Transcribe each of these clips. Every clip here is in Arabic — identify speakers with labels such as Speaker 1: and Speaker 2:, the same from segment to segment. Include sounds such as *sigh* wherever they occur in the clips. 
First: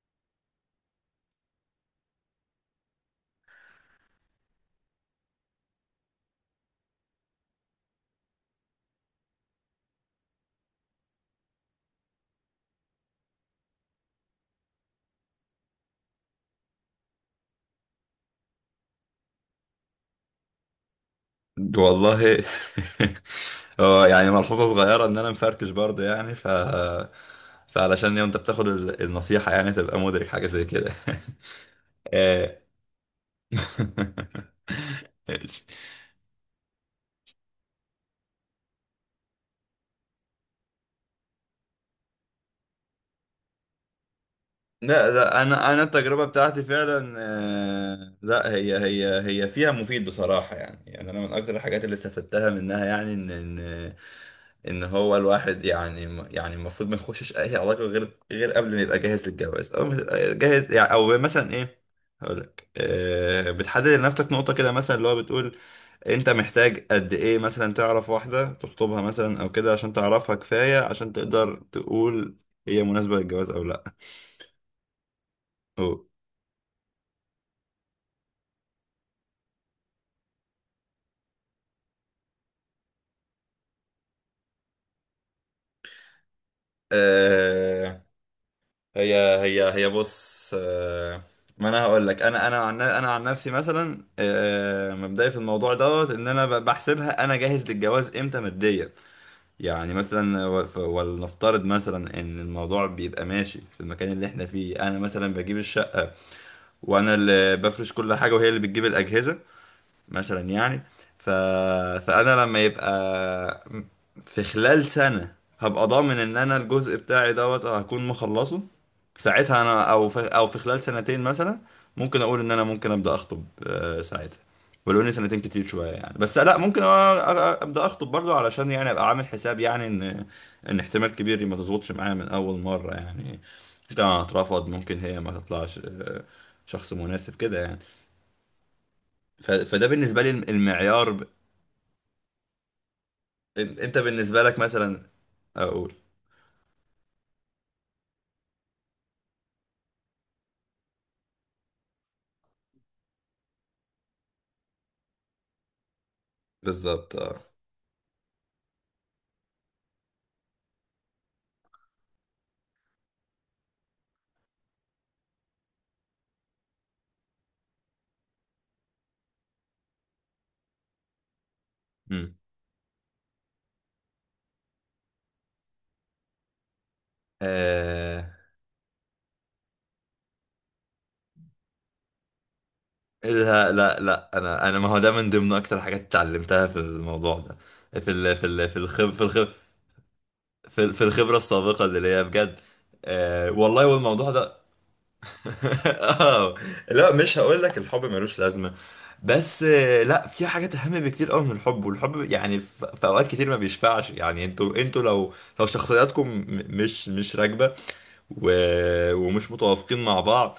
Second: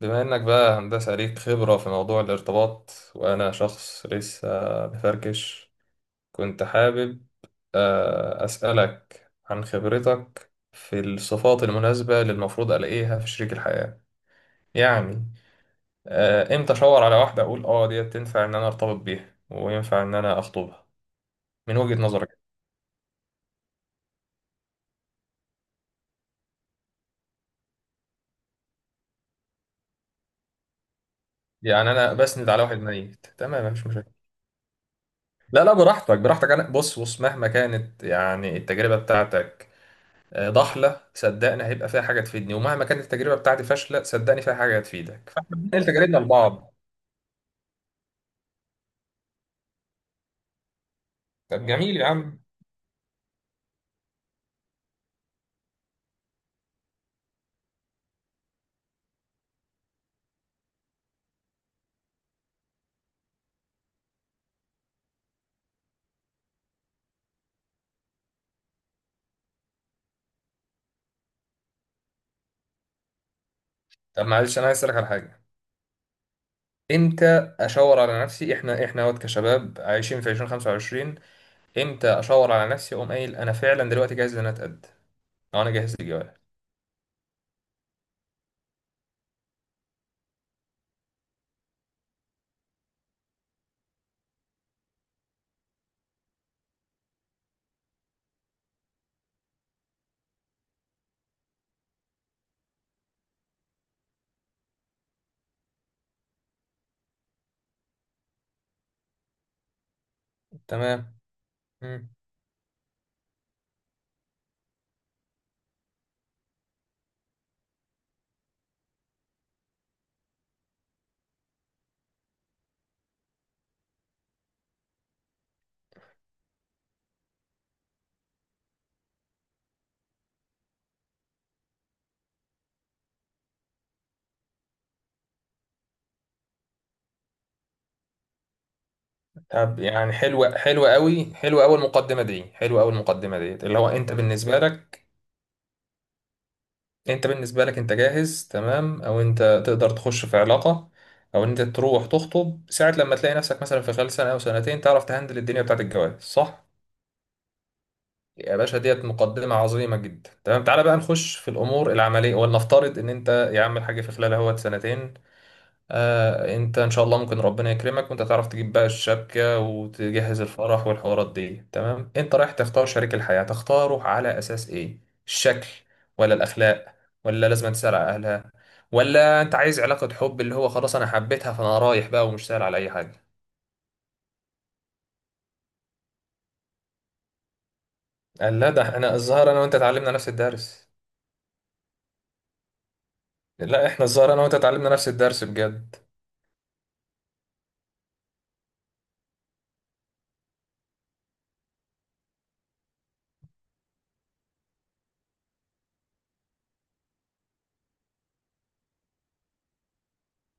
Speaker 1: بما انك بقى هندسة ليك خبرة في موضوع الارتباط وانا شخص لسه بفركش. كنت حابب اسألك عن خبرتك في الصفات المناسبة اللي المفروض الاقيها في شريك الحياة. يعني امتى اشاور على واحدة اقول اه ديت تنفع ان انا ارتبط بيها وينفع ان انا اخطبها؟ من وجهة نظرك.
Speaker 2: والله، *laughs* هو يعني ملحوظة صغيرة ان انا مفركش برضه يعني، فعلشان لو انت بتاخد النصيحة يعني تبقى مدرك حاجة زي كده.
Speaker 1: يعني انا
Speaker 2: *laughs*
Speaker 1: بسند
Speaker 2: آه.
Speaker 1: على واحد ميت، تمام، مفيش مشاكل.
Speaker 2: *laughs*
Speaker 1: لا لا، براحتك براحتك. انا بص، مهما كانت يعني التجربة بتاعتك ضحله، صدقني هيبقى فيها حاجه تفيدني، ومهما كانت التجربه بتاعتي فاشله، صدقني فيها حاجه
Speaker 2: لا،
Speaker 1: هتفيدك،
Speaker 2: لا،
Speaker 1: فاحنا
Speaker 2: انا
Speaker 1: بننقل تجاربنا
Speaker 2: التجربة بتاعتي
Speaker 1: لبعض.
Speaker 2: فعلا، لا، هي فيها مفيد بصراحة. يعني انا من اكتر
Speaker 1: طب
Speaker 2: الحاجات اللي
Speaker 1: جميل يا عم.
Speaker 2: استفدتها منها يعني ان هو الواحد يعني. يعني المفروض ما يخشش اي علاقه غير قبل ما يبقى جاهز للجواز، او جاهز يعني، او مثلا ايه؟ هقول لك، بتحدد لنفسك نقطه كده، مثلا اللي هو بتقول انت محتاج قد ايه، مثلا تعرف واحده تخطبها، مثلا او كده عشان تعرفها كفايه عشان تقدر تقول هي مناسبه للجواز او لا.
Speaker 1: طب معلش انا عايز اسالك على حاجه،
Speaker 2: أو.
Speaker 1: امتى اشاور على نفسي؟ احنا وقت كشباب عايشين في 2025، امتى اشاور على نفسي اقوم قايل انا فعلا دلوقتي جاهز ان انا اتقد، او انا جاهز للجواز؟
Speaker 2: آه، هي هي بص. ما انا هقول لك، انا عن نفسي مثلا، مبدئي في الموضوع دوت ان انا بحسبها انا جاهز للجواز امتى ماديا. يعني مثلا، ولنفترض مثلا ان الموضوع بيبقى ماشي في المكان اللي احنا فيه، انا مثلا بجيب الشقة وانا اللي بفرش كل حاجة وهي اللي بتجيب الاجهزة مثلا يعني.
Speaker 1: تمام.
Speaker 2: ف...
Speaker 1: مم.
Speaker 2: فانا لما يبقى في خلال سنة هبقى ضامن ان انا الجزء بتاعي دوت هكون مخلصه ساعتها، انا او في خلال سنتين مثلا ممكن اقول ان انا ممكن ابدا اخطب ساعتها. ولو ان سنتين كتير شويه يعني، بس لا ممكن ابدا اخطب برضو، علشان يعني ابقى عامل حساب يعني ان احتمال كبير ما تظبطش معايا من اول مره يعني. ممكن انا اترفض، ممكن هي ما تطلعش شخص مناسب كده يعني.
Speaker 1: طب
Speaker 2: فده
Speaker 1: يعني
Speaker 2: بالنسبه لي
Speaker 1: حلوه، حلوه
Speaker 2: المعيار.
Speaker 1: قوي، حلوه اول مقدمه دي، حلوه اول مقدمه ديت، اللي هو
Speaker 2: انت
Speaker 1: انت
Speaker 2: بالنسبة لك
Speaker 1: بالنسبه لك،
Speaker 2: مثلا. اقول
Speaker 1: انت بالنسبة لك انت جاهز تمام، او انت تقدر تخش في علاقة او ان انت تروح تخطب ساعة لما تلاقي نفسك مثلا في خلال سنة او سنتين تعرف تهندل الدنيا بتاعت الجواز، صح؟
Speaker 2: بالظبط، اه.
Speaker 1: يا باشا ديت مقدمة عظيمة جدا. تمام، تعالى بقى نخش في الامور العملية. ولنفترض ان انت يا عم الحاج في خلال اهوت سنتين، آه انت ان شاء الله ممكن ربنا يكرمك وانت تعرف تجيب بقى الشبكة وتجهز الفرح والحوارات دي. تمام،
Speaker 2: مم.
Speaker 1: انت رايح تختار شريك الحياة، تختاره على اساس ايه؟ الشكل؟ ولا الاخلاق؟ ولا لازم تسأل على
Speaker 2: آه،
Speaker 1: اهلها؟ ولا انت عايز علاقة حب اللي هو خلاص انا حبيتها فانا رايح بقى ومش سأل على اي حاجة؟
Speaker 2: لا، لا، لا، انا ما هو ده من ضمن اكتر حاجات اتعلمتها في الموضوع ده. في ال في
Speaker 1: قال
Speaker 2: ال
Speaker 1: لا،
Speaker 2: في
Speaker 1: ده
Speaker 2: الخب
Speaker 1: احنا
Speaker 2: في الخب
Speaker 1: الظاهر انا وانت اتعلمنا نفس الدرس.
Speaker 2: في الخبرة السابقة اللي هي بجد. والله،
Speaker 1: لا احنا
Speaker 2: والموضوع
Speaker 1: الظاهر انا وانت
Speaker 2: ده.
Speaker 1: اتعلمنا نفس الدرس
Speaker 2: *laughs*
Speaker 1: بجد.
Speaker 2: اه، لا، مش هقول لك الحب ملوش لازمة. بس لا، في حاجات اهم بكتير قوي من الحب. والحب يعني في اوقات كتير ما بيشفعش يعني. انتوا لو شخصياتكم مش راكبة، و... ومش متوافقين مع بعض،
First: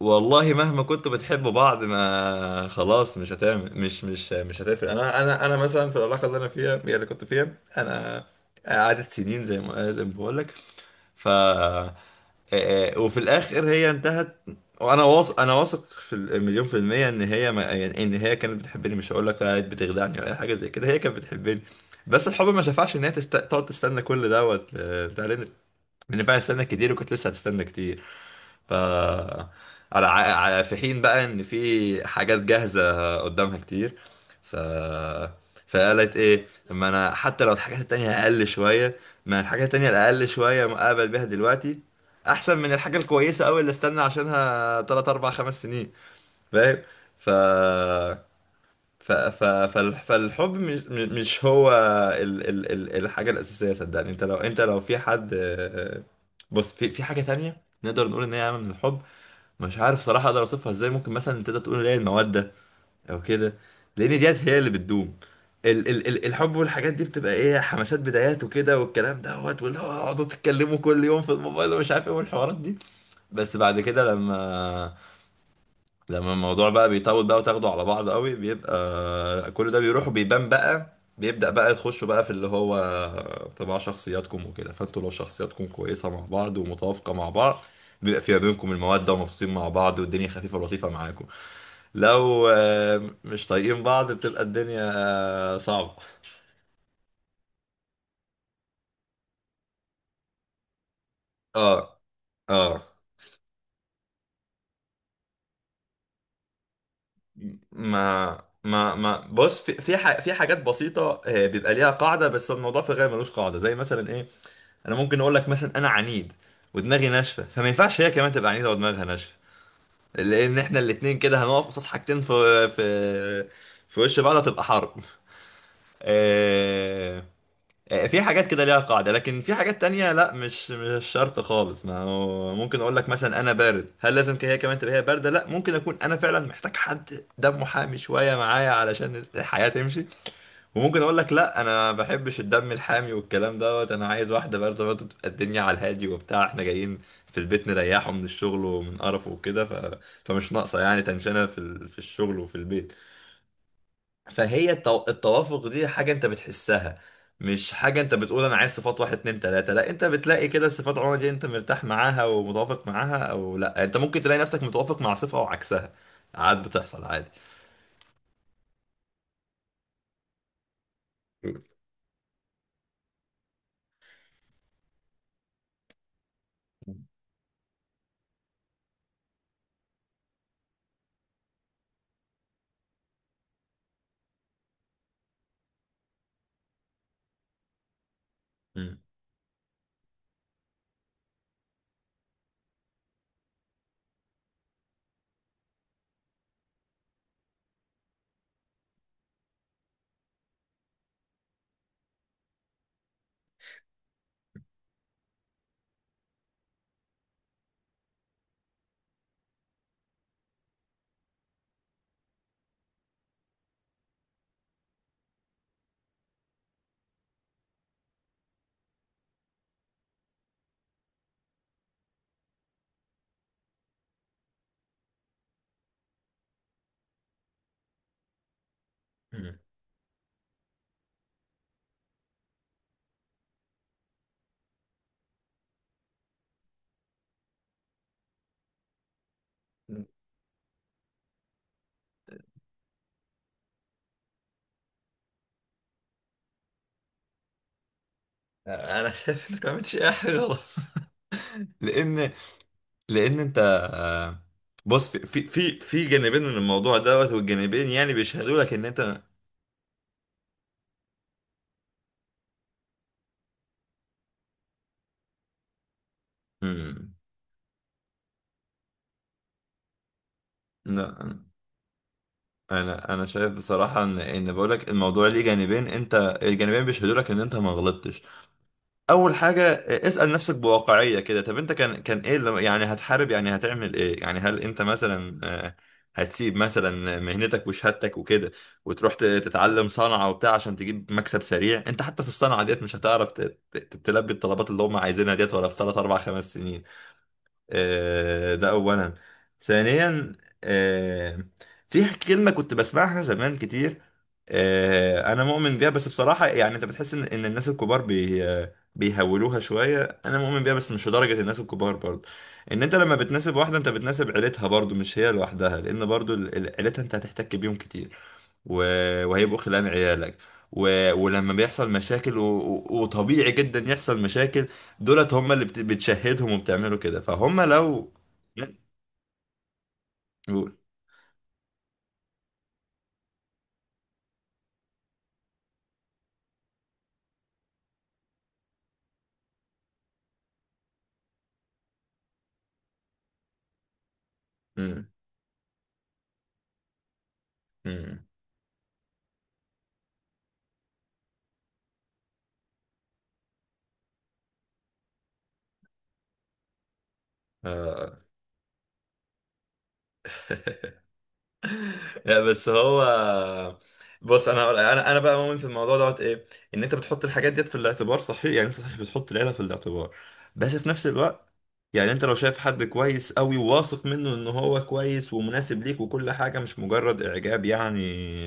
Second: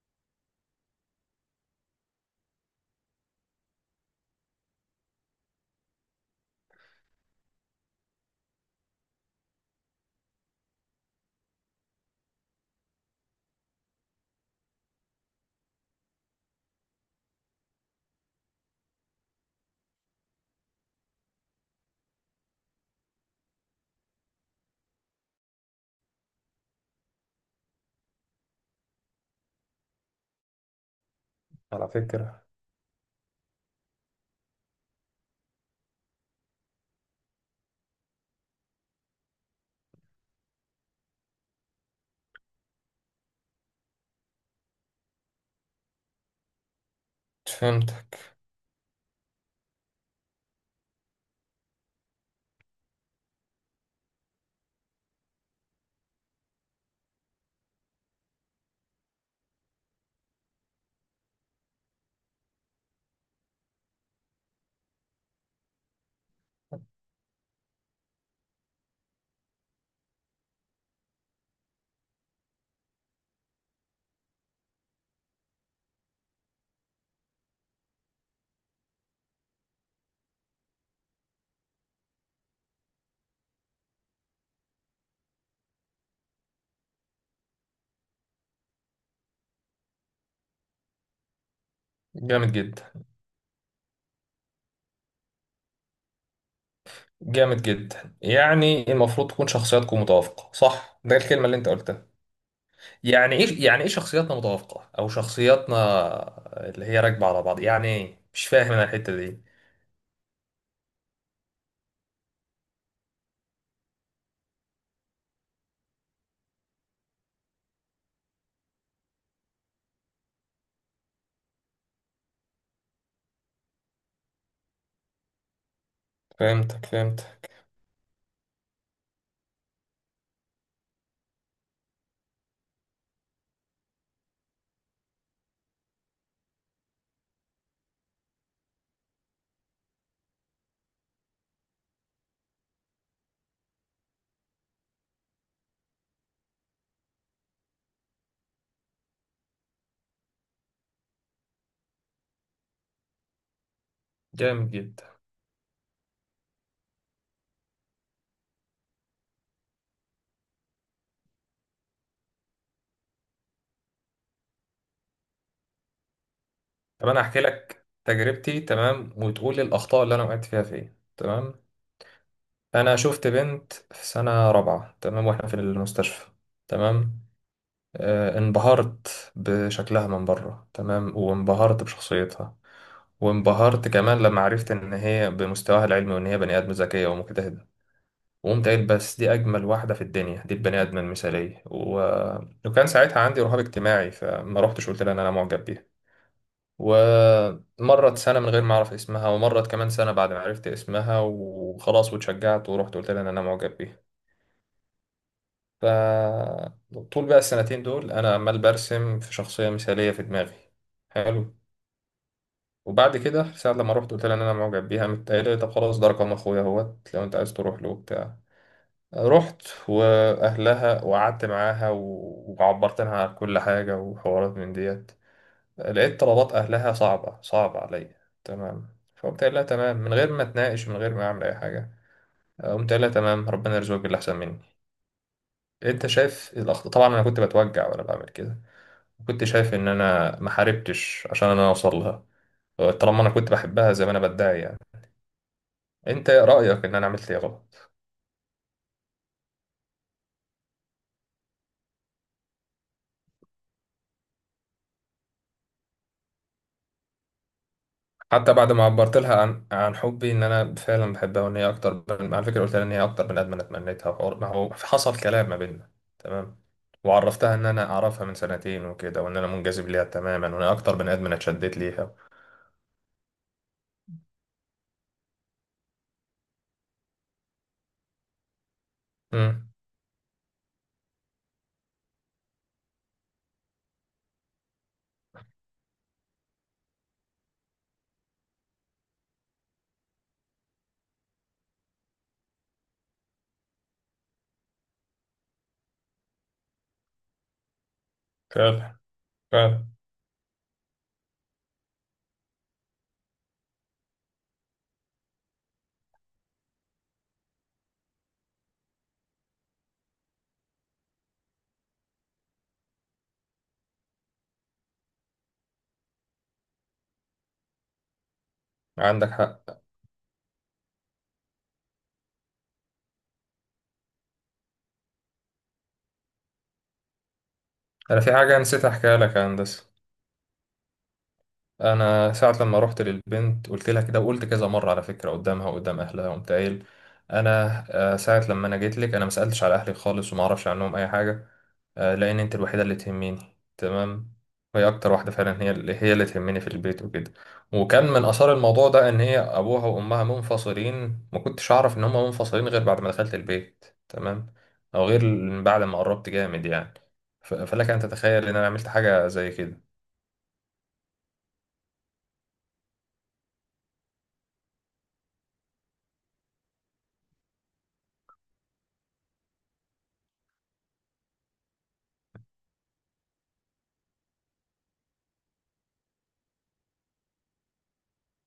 Speaker 2: والله مهما كنتوا بتحبوا بعض ما خلاص. مش هتفرق. انا مثلا في العلاقه اللي انا فيها، هي اللي كنت فيها. انا قعدت سنين زي ما بقول لك. ف آه، وفي الاخر هي انتهت. وانا واثق انا واثق في المليون في المية، ان هي ما يعني ان هي كانت بتحبني. مش هقول لك كانت بتخدعني ولا اي حاجة زي كده، هي كانت بتحبني. بس الحب ما شفعش ان هي تقعد تستنى كل دوت بتاع، لأن فعلا استنى كتير وكنت لسه هتستنى كتير، ف على في حين بقى ان
Speaker 1: على
Speaker 2: في حاجات
Speaker 1: فكرة.
Speaker 2: جاهزه قدامها كتير. ف فقالت ايه، اما انا حتى لو الحاجات التانية اقل شويه، ما الحاجات التانية الاقل شويه مقابل بيها دلوقتي احسن من الحاجه الكويسه قوي اللي استنى عشانها 3 4 5 سنين. فاهم؟ ف
Speaker 1: فهمتك.
Speaker 2: فالحب مش هو ال ال ال الحاجة الأساسية. صدقني انت لو، في حد، بص، في حاجة تانية نقدر نقول ان هي عامة من الحب. مش عارف صراحة اقدر اوصفها ازاي، ممكن مثلا تقدر تقول اللي هي المودة او كده، لان ديت هي اللي بتدوم. ال ال ال الحب والحاجات دي بتبقى ايه حماسات بدايات وكده والكلام دوت، واللي هو اقعدوا تتكلموا كل يوم في الموبايل ومش عارف ايه والحوارات دي. بس بعد كده، لما الموضوع بقى بيطول بقى وتاخده على بعض قوي بيبقى كل ده بيروح وبيبان بقى. بيبدأ بقى تخشوا بقى في اللي هو طباع شخصياتكم وكده. فانتوا لو شخصياتكم كويسة مع بعض ومتوافقة مع بعض، بيبقى في ما بينكم المودة، ومبسوطين مع بعض، والدنيا خفيفة لطيفة معاكم. لو
Speaker 1: جامد جدا.
Speaker 2: مش طايقين بعض، بتبقى الدنيا صعبة.
Speaker 1: جامد جدا، يعني المفروض تكون شخصياتكم متوافقة، صح؟ ده الكلمة اللي انت
Speaker 2: اه،
Speaker 1: قلتها.
Speaker 2: اه،
Speaker 1: يعني ايه؟ يعني ايه شخصياتنا متوافقة او شخصياتنا اللي هي راكبة على بعض؟ يعني ايه؟
Speaker 2: ما
Speaker 1: مش فاهم انا
Speaker 2: ما
Speaker 1: الحتة
Speaker 2: ما
Speaker 1: دي.
Speaker 2: بص، في في حاجات بسيطة بيبقى ليها قاعدة. بس الموضوع في الغالب ملوش قاعدة، زي مثلا ايه؟ انا ممكن اقول لك مثلا انا عنيد ودماغي ناشفه، فما ينفعش هي كمان تبقى عنيده ودماغها ناشفه، لان احنا الاتنين كده هنقف قصاد حاجتين في وش بعض. هتبقى حرب.
Speaker 1: فهمتك
Speaker 2: آه،
Speaker 1: فهمتك.
Speaker 2: في حاجات كده ليها قاعده، لكن في حاجات تانية لا، مش شرط خالص. ما هو ممكن اقول لك مثلا انا بارد، هل لازم هي كمان تبقى هي بارده؟ لا، ممكن اكون انا فعلا محتاج حد دمه حامي شويه معايا علشان الحياه تمشي. وممكن اقول لك لا، انا ما بحبش الدم الحامي والكلام دوت، انا عايز واحده برضه برضه تبقى الدنيا على الهادي وبتاع. احنا جايين في البيت نريحه من الشغل ومن قرفه وكده، فمش ناقصه يعني تنشنه في الشغل وفي البيت. فهي
Speaker 1: جامد جدا.
Speaker 2: التوافق دي حاجه انت بتحسها، مش حاجه انت بتقول انا عايز صفات واحد، اتنين، تلاته، لا. انت بتلاقي كده صفات عموما دي، انت مرتاح معاها ومتوافق معاها او لا. انت ممكن تلاقي نفسك متوافق مع صفه وعكسها، عاد بتحصل
Speaker 1: طب انا
Speaker 2: عادي.
Speaker 1: احكي لك تجربتي تمام وتقول لي الاخطاء اللي انا وقعت فيها فين، تمام؟ انا شفت بنت في سنة رابعة، تمام، واحنا في المستشفى، تمام. آه انبهرت بشكلها من بره، تمام، وانبهرت بشخصيتها، وانبهرت كمان لما عرفت ان هي بمستواها العلمي وان هي بني ادم ذكيه ومجتهده، وقمت قايل
Speaker 2: مم.
Speaker 1: بس دي اجمل واحده في الدنيا، دي البني ادم المثاليه وكان ساعتها عندي رهاب اجتماعي، فما رحتش قلت لها ان انا معجب بيها. ومرت سنه من غير ما اعرف اسمها، ومرت كمان سنه بعد ما عرفت اسمها، وخلاص واتشجعت ورحت قلت لها ان انا معجب بيها. فطول بقى السنتين دول انا عمال برسم في شخصيه مثاليه في دماغي. حلو. وبعد كده ساعة لما رحت قلت لها ان انا معجب بيها، قامت قايله لي طب خلاص ده رقم اخويا اهوت لو انت عايز تروح له وبتاع. رحت واهلها وقعدت معاها وعبرت لها عن كل حاجه وحوارات من ديت. لقيت طلبات اهلها صعبه، صعبه عليا، تمام، فقمت قايل لها تمام، من غير ما اتناقش، من غير ما اعمل اي حاجه، قمت قايل لها تمام ربنا يرزقك باللي احسن مني. انت شايف الاخطاء؟ طبعا انا كنت بتوجع وانا بعمل كده، كنت شايف ان
Speaker 2: مم.
Speaker 1: انا ما حاربتش عشان انا اوصل لها، طالما انا كنت بحبها زي ما انا بدعي يعني. انت ايه رأيك، ان انا عملت ايه غلط؟
Speaker 2: انا شايف انك ما عملتش اي حاجه غلط. *laughs* لان، انت. آه، بص، في جانبين من الموضوع دوت، والجانبين يعني
Speaker 1: حتى
Speaker 2: بيشهدوا لك
Speaker 1: بعد
Speaker 2: ان
Speaker 1: ما عبرت
Speaker 2: انت.
Speaker 1: لها عن حبي ان انا فعلا بحبها، وان هي اكتر على فكرة قلت لها ان هي اكتر بني ادم انا اتمنيتها، ما هو حصل كلام ما بيننا، تمام،
Speaker 2: مم.
Speaker 1: وعرفتها ان انا اعرفها من سنتين وكده، وان انا منجذب ليها تماما، وان هي اكتر بني ادم انا
Speaker 2: لا،
Speaker 1: اتشدت ليها.
Speaker 2: انا شايف بصراحه، ان ان بقول لك الموضوع ليه جانبين. انت الجانبين بيشهدوا لك ان انت ما غلطتش. اول حاجه،
Speaker 1: امم.
Speaker 2: اسال نفسك بواقعيه كده. طب انت كان ايه اللي يعني هتحارب يعني هتعمل ايه يعني؟ هل انت مثلا هتسيب مثلا مهنتك وشهادتك وكده، وتروح تتعلم صنعه وبتاع عشان تجيب مكسب سريع؟ انت حتى في الصنعه ديت مش هتعرف تلبي الطلبات اللي هم عايزينها ديت ولا في 3 4 5 سنين؟ ده
Speaker 1: فعلا
Speaker 2: اولا.
Speaker 1: فعلا.
Speaker 2: ثانيا، آه، في كلمه كنت بسمعها زمان كتير، انا مؤمن بيها. بس بصراحه يعني انت بتحس ان الناس الكبار بيهولوها شويه. انا مؤمن بيها بس مش لدرجه الناس الكبار برضه. ان انت لما بتناسب واحده، انت بتناسب عيلتها برضه، مش هي لوحدها. لان برضه عيلتها انت هتحتك بيهم كتير،
Speaker 1: عندك
Speaker 2: وهيبقوا
Speaker 1: حق.
Speaker 2: خلان عيالك. ولما بيحصل مشاكل، وطبيعي جدا يحصل مشاكل، دولت هم اللي بتشهدهم وبتعملوا كده. فهم لو،
Speaker 1: انا في حاجة
Speaker 2: يعني،
Speaker 1: نسيت احكيها لك يا هندسة.
Speaker 2: قول.
Speaker 1: انا ساعه لما رحت للبنت قلت لها كده، وقلت كذا مره على فكره قدامها وقدام اهلها، قمت قايل انا ساعه لما انا جيت لك انا ما سالتش على اهلي خالص وما اعرفش عنهم اي حاجه، لان انت الوحيده اللي تهمني، تمام، وهي
Speaker 2: امم،
Speaker 1: اكتر واحده فعلا، هي اللي هي اللي تهمني في البيت وكده. وكان من
Speaker 2: امم،
Speaker 1: اثار الموضوع ده ان هي ابوها وامها منفصلين، ما كنتش اعرف ان هم منفصلين غير بعد ما دخلت البيت، تمام، او غير بعد ما قربت جامد يعني. فلك ان
Speaker 2: آه.
Speaker 1: تتخيل ان انا عملت حاجه زي كده.
Speaker 2: لا، بس هو، بص، انا بقى مؤمن في الموضوع دوت ايه. ان انت بتحط الحاجات ديت في الاعتبار، صحيح يعني انت صحيح بتحط العيله في الاعتبار، بس في نفس الوقت، يعني انت لو شايف حد كويس قوي وواثق منه ان هو كويس ومناسب ليك وكل حاجه، مش مجرد اعجاب يعني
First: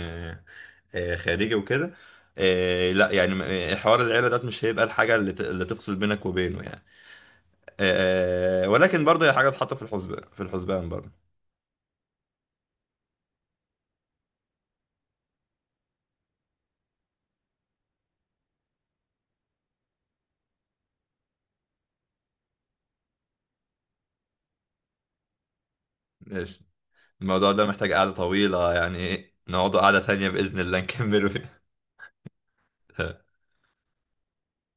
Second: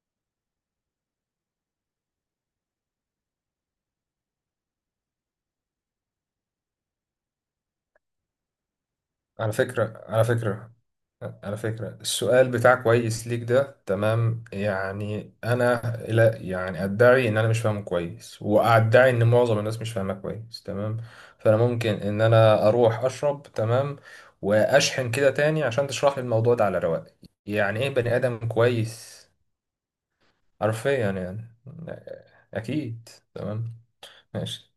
Speaker 2: آه، خارجي وكده. لا يعني، حوار العيله دوت مش هيبقى الحاجه اللي اللي تفصل بينك وبينه يعني. ولكن برضه هي حاجة
Speaker 1: على
Speaker 2: تحط في
Speaker 1: فكرة،
Speaker 2: الحسبان،
Speaker 1: على فكرة،
Speaker 2: برضه.
Speaker 1: على فكرة السؤال بتاع كويس ليك ده، تمام يعني، أنا لا يعني أدعي إن أنا مش فاهمه كويس، وأدعي إن معظم الناس مش فاهمه كويس، تمام، فأنا ممكن إن أنا أروح أشرب، تمام، وأشحن كده تاني عشان تشرح لي الموضوع
Speaker 2: ايش!
Speaker 1: ده على رواق.
Speaker 2: الموضوع ده
Speaker 1: يعني إيه
Speaker 2: محتاج قعدة
Speaker 1: بني آدم
Speaker 2: طويلة يعني،
Speaker 1: كويس؟
Speaker 2: إيه، نقعد قعدة تانية بإذن الله
Speaker 1: حرفيا
Speaker 2: نكمله
Speaker 1: يعني.
Speaker 2: فيها.
Speaker 1: أكيد.
Speaker 2: *laughs*
Speaker 1: تمام. ماشي.